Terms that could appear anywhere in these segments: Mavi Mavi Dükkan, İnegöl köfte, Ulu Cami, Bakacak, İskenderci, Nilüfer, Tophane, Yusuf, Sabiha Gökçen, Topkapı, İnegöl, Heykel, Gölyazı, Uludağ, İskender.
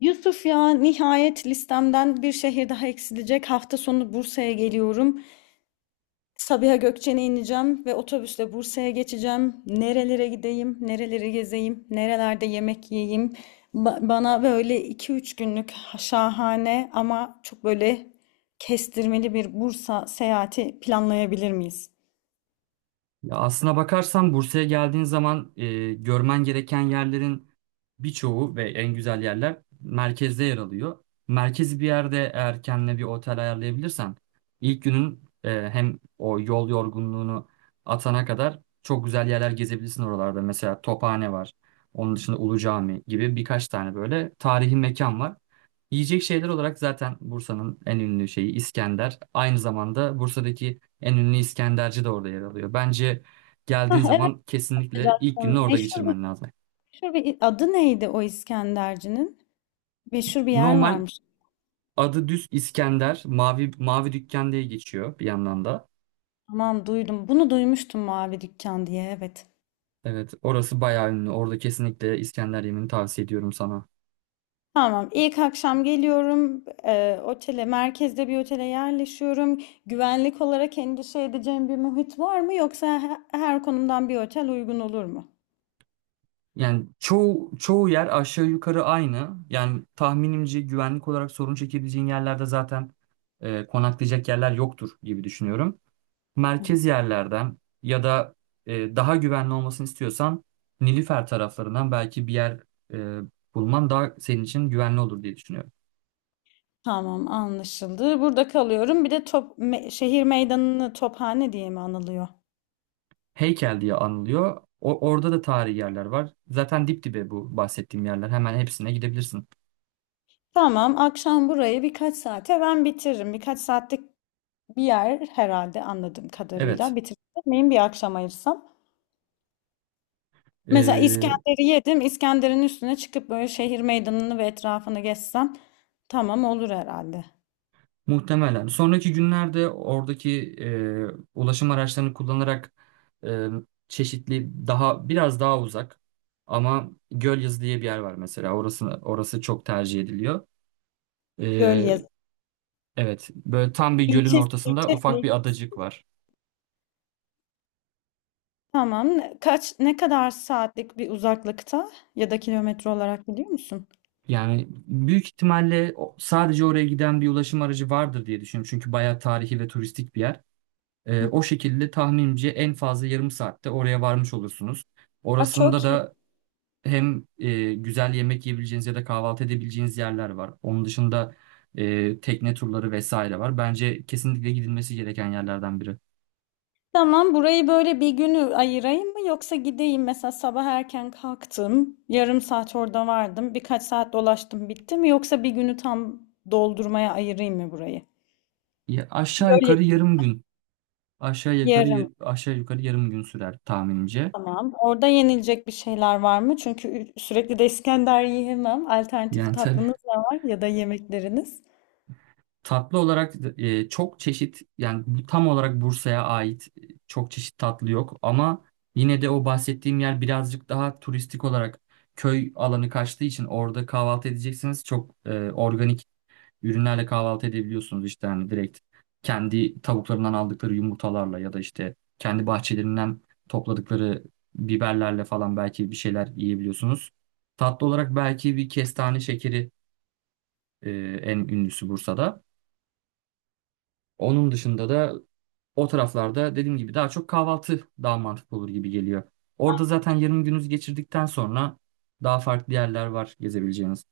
Yusuf ya nihayet listemden bir şehir daha eksilecek. Hafta sonu Bursa'ya geliyorum. Sabiha Gökçen'e ineceğim ve otobüsle Bursa'ya geçeceğim. Nerelere gideyim, nereleri gezeyim, nerelerde yemek yiyeyim. Bana böyle iki üç günlük şahane ama çok böyle kestirmeli bir Bursa seyahati planlayabilir miyiz? Ya aslına bakarsan Bursa'ya geldiğin zaman görmen gereken yerlerin birçoğu ve en güzel yerler merkezde yer alıyor. Merkezi bir yerde eğer kendine bir otel ayarlayabilirsen ilk günün hem o yol yorgunluğunu atana kadar çok güzel yerler gezebilirsin oralarda. Mesela Tophane var. Onun dışında Ulu Cami gibi birkaç tane böyle tarihi mekan var. Yiyecek şeyler olarak zaten Bursa'nın en ünlü şeyi İskender. Aynı zamanda Bursa'daki en ünlü İskenderci de orada yer alıyor. Bence Hah, geldiğin evet zaman hocam. kesinlikle ilk gününü orada Meşhur bir, geçirmen lazım. meşhur bir adı neydi o İskenderci'nin? Meşhur bir yer Normal varmış. adı düz İskender, Mavi Mavi Dükkan diye geçiyor bir yandan da. Tamam, duydum. Bunu duymuştum, mavi dükkan diye, evet. Evet, orası bayağı ünlü. Orada kesinlikle İskender yemini tavsiye ediyorum sana. Tamam, ilk akşam geliyorum. Otele Merkezde bir otele yerleşiyorum. Güvenlik olarak endişe edeceğim bir muhit var mı, yoksa her konumdan bir otel uygun olur mu? Yani çoğu yer aşağı yukarı aynı. Yani tahminimce güvenlik olarak sorun çekebileceğin yerlerde zaten konaklayacak yerler yoktur gibi düşünüyorum. Merkez yerlerden ya da daha güvenli olmasını istiyorsan Nilüfer taraflarından belki bir yer e, bulman daha senin için güvenli olur diye düşünüyorum. Tamam, anlaşıldı. Burada kalıyorum. Bir de şehir meydanını tophane diye mi anılıyor? Heykel diye anılıyor. Orada da tarihi yerler var. Zaten dip dibe bu bahsettiğim yerler. Hemen hepsine gidebilirsin. Tamam, akşam burayı birkaç saate ben bitiririm. Birkaç saatlik bir yer herhalde anladığım Evet. kadarıyla. Bitirmeyeyim, bir akşam ayırsam. Mesela e, İskender'i yedim. İskender'in üstüne çıkıp böyle şehir meydanını ve etrafını gezsem tamam olur herhalde. Muhtemelen. Sonraki günlerde oradaki ulaşım araçlarını kullanarak e, çeşitli daha biraz daha uzak ama Gölyazı diye bir yer var mesela. Orası çok tercih ediliyor. E, Gölyazı. evet, böyle tam bir gölün İlçe, ortasında ilçe, ufak ilçe. bir adacık var. Tamam. Kaç, ne kadar saatlik bir uzaklıkta ya da kilometre olarak biliyor musun? Yani büyük ihtimalle sadece oraya giden bir ulaşım aracı vardır diye düşünüyorum. Çünkü bayağı tarihi ve turistik bir yer. Hı hı. O şekilde tahminimce en fazla yarım saatte oraya varmış olursunuz. Aa, Orasında çok iyi. da hem güzel yemek yiyebileceğiniz ya da kahvaltı edebileceğiniz yerler var. Onun dışında tekne turları vesaire var. Bence kesinlikle gidilmesi gereken yerlerden biri. Tamam, burayı böyle bir günü ayırayım mı, yoksa gideyim mesela sabah erken kalktım, yarım saat orada vardım, birkaç saat dolaştım bitti mi, yoksa bir günü tam doldurmaya ayırayım mı burayı? Ya aşağı Göl yukarı yarım gün. Yarım. Aşağı yukarı yarım gün sürer tahminimce. Tamam. Orada yenilecek bir şeyler var mı? Çünkü sürekli de İskender yiyemem. Alternatif Yani tabii tatlınız da var ya da yemekleriniz. tatlı olarak çok çeşit yani bu tam olarak Bursa'ya ait çok çeşit tatlı yok ama yine de o bahsettiğim yer birazcık daha turistik olarak köy alanı kaçtığı için orada kahvaltı edeceksiniz. Çok organik ürünlerle kahvaltı edebiliyorsunuz işte hani direkt kendi tavuklarından aldıkları yumurtalarla ya da işte kendi bahçelerinden topladıkları biberlerle falan belki bir şeyler yiyebiliyorsunuz. Tatlı olarak belki bir kestane şekeri, e, en ünlüsü Bursa'da. Onun dışında da o taraflarda dediğim gibi daha çok kahvaltı daha mantıklı olur gibi geliyor. Orada zaten yarım gününüzü geçirdikten sonra daha farklı yerler var gezebileceğiniz.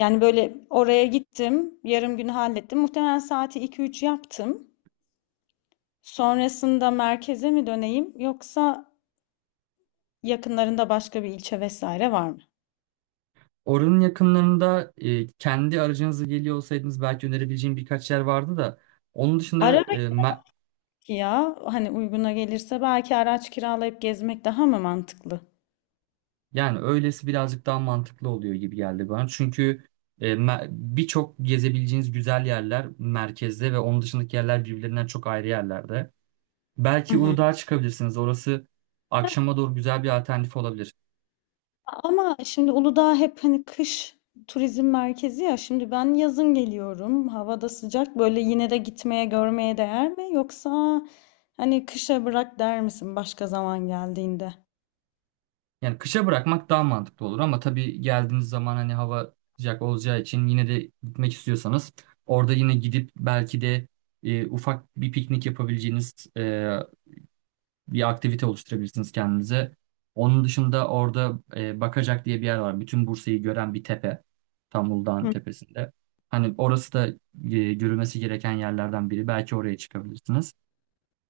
Yani böyle oraya gittim, yarım günü hallettim. Muhtemelen saati iki üç yaptım. Sonrasında merkeze mi döneyim, yoksa yakınlarında başka bir ilçe vesaire var mı? Oranın yakınlarında kendi aracınızla geliyor olsaydınız belki önerebileceğim birkaç yer vardı da onun Ara dışında e, me- Ki ya hani uyguna gelirse belki araç kiralayıp gezmek daha mı mantıklı? yani öylesi birazcık daha mantıklı oluyor gibi geldi bana. Çünkü birçok gezebileceğiniz güzel yerler merkezde ve onun dışındaki yerler birbirlerinden çok ayrı yerlerde. Belki Uludağ'a çıkabilirsiniz. Orası akşama doğru güzel bir alternatif olabilir. Ama şimdi Uludağ hep hani kış turizm merkezi ya. Şimdi ben yazın geliyorum. Havada sıcak. Böyle yine de gitmeye, görmeye değer mi? Yoksa hani kışa bırak der misin başka zaman geldiğinde? Yani kışa bırakmak daha mantıklı olur ama tabii geldiğiniz zaman hani hava sıcak olacağı için yine de gitmek istiyorsanız orada yine gidip belki de ufak bir piknik yapabileceğiniz bir aktivite oluşturabilirsiniz kendinize. Onun dışında orada Bakacak diye bir yer var. Bütün Bursa'yı gören bir tepe. Tam Uludağ'ın Hı. tepesinde. Hani orası da görülmesi gereken yerlerden biri. Belki oraya çıkabilirsiniz.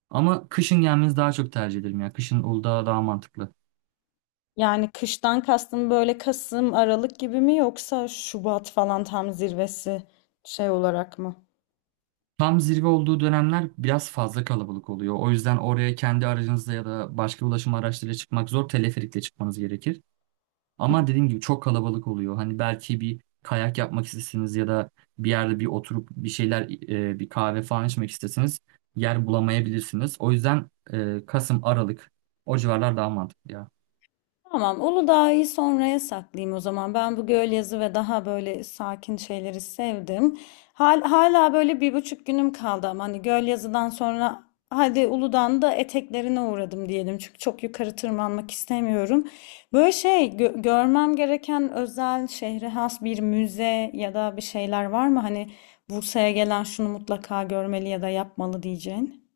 Ama kışın gelmenizi daha çok tercih ederim. Yani kışın Uludağ daha mantıklı. Yani kıştan kastın böyle Kasım, Aralık gibi mi, yoksa Şubat falan tam zirvesi şey olarak mı? Tam zirve olduğu dönemler biraz fazla kalabalık oluyor. O yüzden oraya kendi aracınızla ya da başka ulaşım araçlarıyla çıkmak zor. Teleferikle çıkmanız gerekir. Ama dediğim gibi çok kalabalık oluyor. Hani belki bir kayak yapmak istesiniz ya da bir yerde bir oturup bir şeyler, bir kahve falan içmek istesiniz. Yer bulamayabilirsiniz. O yüzden Kasım, Aralık o civarlar daha mantıklı ya. Tamam, Uludağ'ı sonraya saklayayım o zaman. Ben bu göl yazı ve daha böyle sakin şeyleri sevdim. Hala böyle 1,5 günüm kaldı ama hani göl yazıdan sonra hadi Uludağ'ın da eteklerine uğradım diyelim. Çünkü çok yukarı tırmanmak istemiyorum. Böyle şey görmem gereken özel, şehre has bir müze ya da bir şeyler var mı? Hani Bursa'ya gelen şunu mutlaka görmeli ya da yapmalı diyeceğin.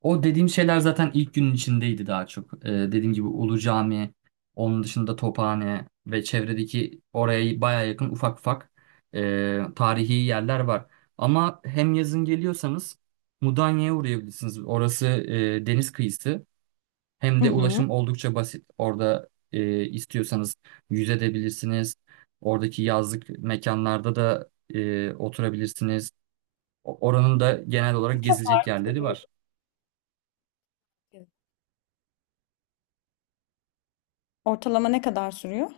O dediğim şeyler zaten ilk günün içindeydi daha çok. Dediğim gibi Ulu Cami, onun dışında Tophane ve çevredeki oraya baya yakın ufak ufak tarihi yerler var. Ama hem yazın geliyorsanız Mudanya'ya uğrayabilirsiniz. Orası deniz kıyısı. Hem Hı de hı. ulaşım oldukça basit. Orada istiyorsanız yüzebilirsiniz. Oradaki yazlık mekanlarda da oturabilirsiniz. Oranın da genel Ne olarak kadar gezilecek yerleri sürüyor? var. Ortalama ne kadar sürüyor?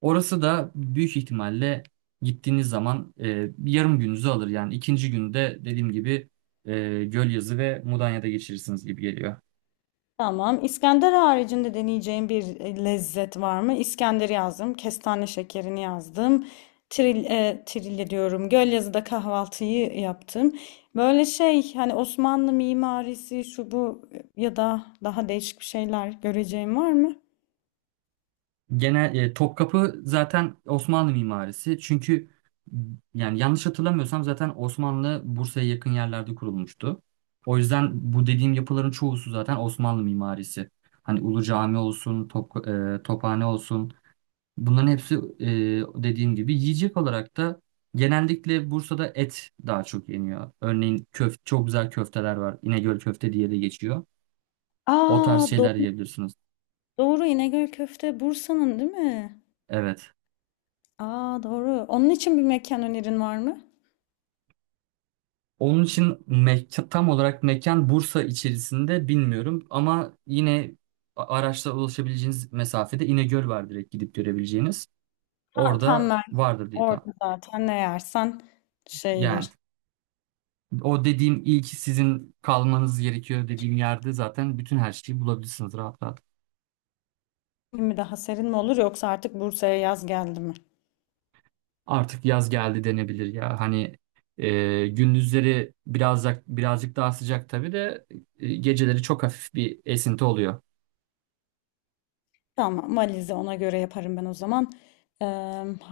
Orası da büyük ihtimalle gittiğiniz zaman yarım gününüzü alır. Yani ikinci günde dediğim gibi Gölyazı ve Mudanya'da geçirirsiniz gibi geliyor. Tamam. İskender haricinde deneyeceğim bir lezzet var mı? İskenderi yazdım. Kestane şekerini yazdım. Trilye diyorum. Gölyazı'da kahvaltıyı yaptım. Böyle şey hani Osmanlı mimarisi şu bu ya da daha değişik bir şeyler göreceğim var mı? Genel Topkapı zaten Osmanlı mimarisi. Çünkü yani yanlış hatırlamıyorsam zaten Osmanlı Bursa'ya yakın yerlerde kurulmuştu. O yüzden bu dediğim yapıların çoğusu zaten Osmanlı mimarisi. Hani Ulu Cami olsun, Tophane olsun. Bunların hepsi dediğim gibi yiyecek olarak da genellikle Bursa'da et daha çok yeniyor. Örneğin çok güzel köfteler var. İnegöl köfte diye de geçiyor. O tarz Aa şeyler doğru, yiyebilirsiniz. doğru, İnegöl köfte Bursa'nın değil mi? Evet. Aa doğru. Onun için bir mekan önerin var mı? Onun için mekan, tam olarak mekan Bursa içerisinde bilmiyorum ama yine araçla ulaşabileceğiniz mesafede İnegöl var direkt gidip görebileceğiniz. Ha, tam Orada ben vardır diye tahmin. orada zaten ne yersen Yani şeydir. o dediğim ilk sizin kalmanız gerekiyor dediğim yerde zaten bütün her şeyi bulabilirsiniz rahat rahat. Mi daha serin mi olur, yoksa artık Bursa'ya yaz geldi mi? Artık yaz geldi denebilir ya. Hani gündüzleri birazcık daha sıcak tabii de geceleri çok hafif bir esinti oluyor. Tamam, valizi ona göre yaparım ben o zaman. Eee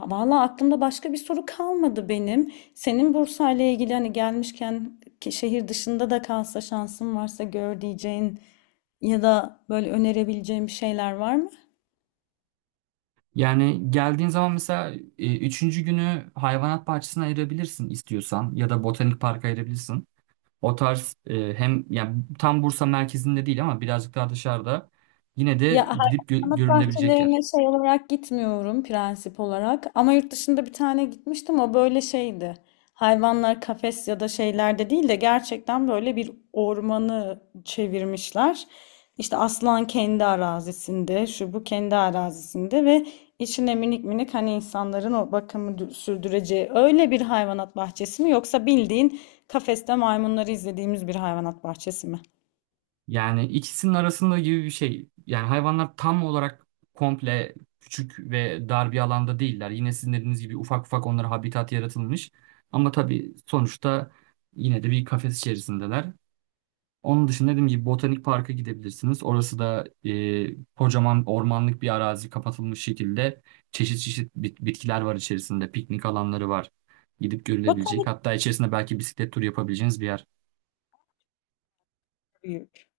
Valla aklımda başka bir soru kalmadı benim. Senin Bursa ile ilgili hani gelmişken ki şehir dışında da kalsa şansın varsa gör diyeceğin ya da böyle önerebileceğin bir şeyler var mı? Yani geldiğin zaman mesela üçüncü günü hayvanat bahçesine ayırabilirsin istiyorsan ya da botanik parka ayırabilirsin. O tarz hem yani tam Bursa merkezinde değil ama birazcık daha dışarıda yine Ya de gidip hayvanat görülebilecek yer. bahçelerine şey olarak gitmiyorum, prensip olarak. Ama yurt dışında bir tane gitmiştim. O böyle şeydi. Hayvanlar kafes ya da şeylerde değil de gerçekten böyle bir ormanı çevirmişler. İşte aslan kendi arazisinde, şu bu kendi arazisinde ve içine minik minik hani insanların o bakımı sürdüreceği öyle bir hayvanat bahçesi mi, yoksa bildiğin kafeste maymunları izlediğimiz bir hayvanat bahçesi mi? Yani ikisinin arasında gibi bir şey. Yani hayvanlar tam olarak komple küçük ve dar bir alanda değiller. Yine sizin dediğiniz gibi ufak ufak onlara habitat yaratılmış. Ama tabii sonuçta yine de bir kafes içerisindeler. Onun dışında dediğim gibi Botanik Park'a gidebilirsiniz. Orası da kocaman ormanlık bir arazi kapatılmış şekilde çeşit çeşit bitkiler var içerisinde. Piknik alanları var. Gidip görülebilecek. Botanik Hatta içerisinde belki bisiklet turu yapabileceğiniz bir yer. büyük.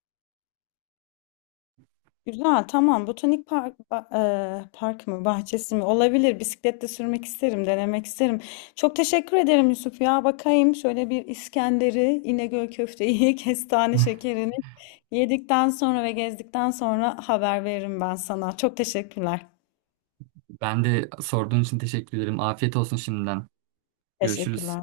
Güzel, tamam. Botanik park, park mı, bahçesi mi? Olabilir. Bisikletle sürmek isterim, denemek isterim. Çok teşekkür ederim Yusuf ya. Bakayım şöyle bir İskender'i, İnegöl köfteyi, kestane şekerini yedikten sonra ve gezdikten sonra haber veririm ben sana. Çok teşekkürler. Ben de sorduğun için teşekkür ederim. Afiyet olsun şimdiden. Görüşürüz. Teşekkürler.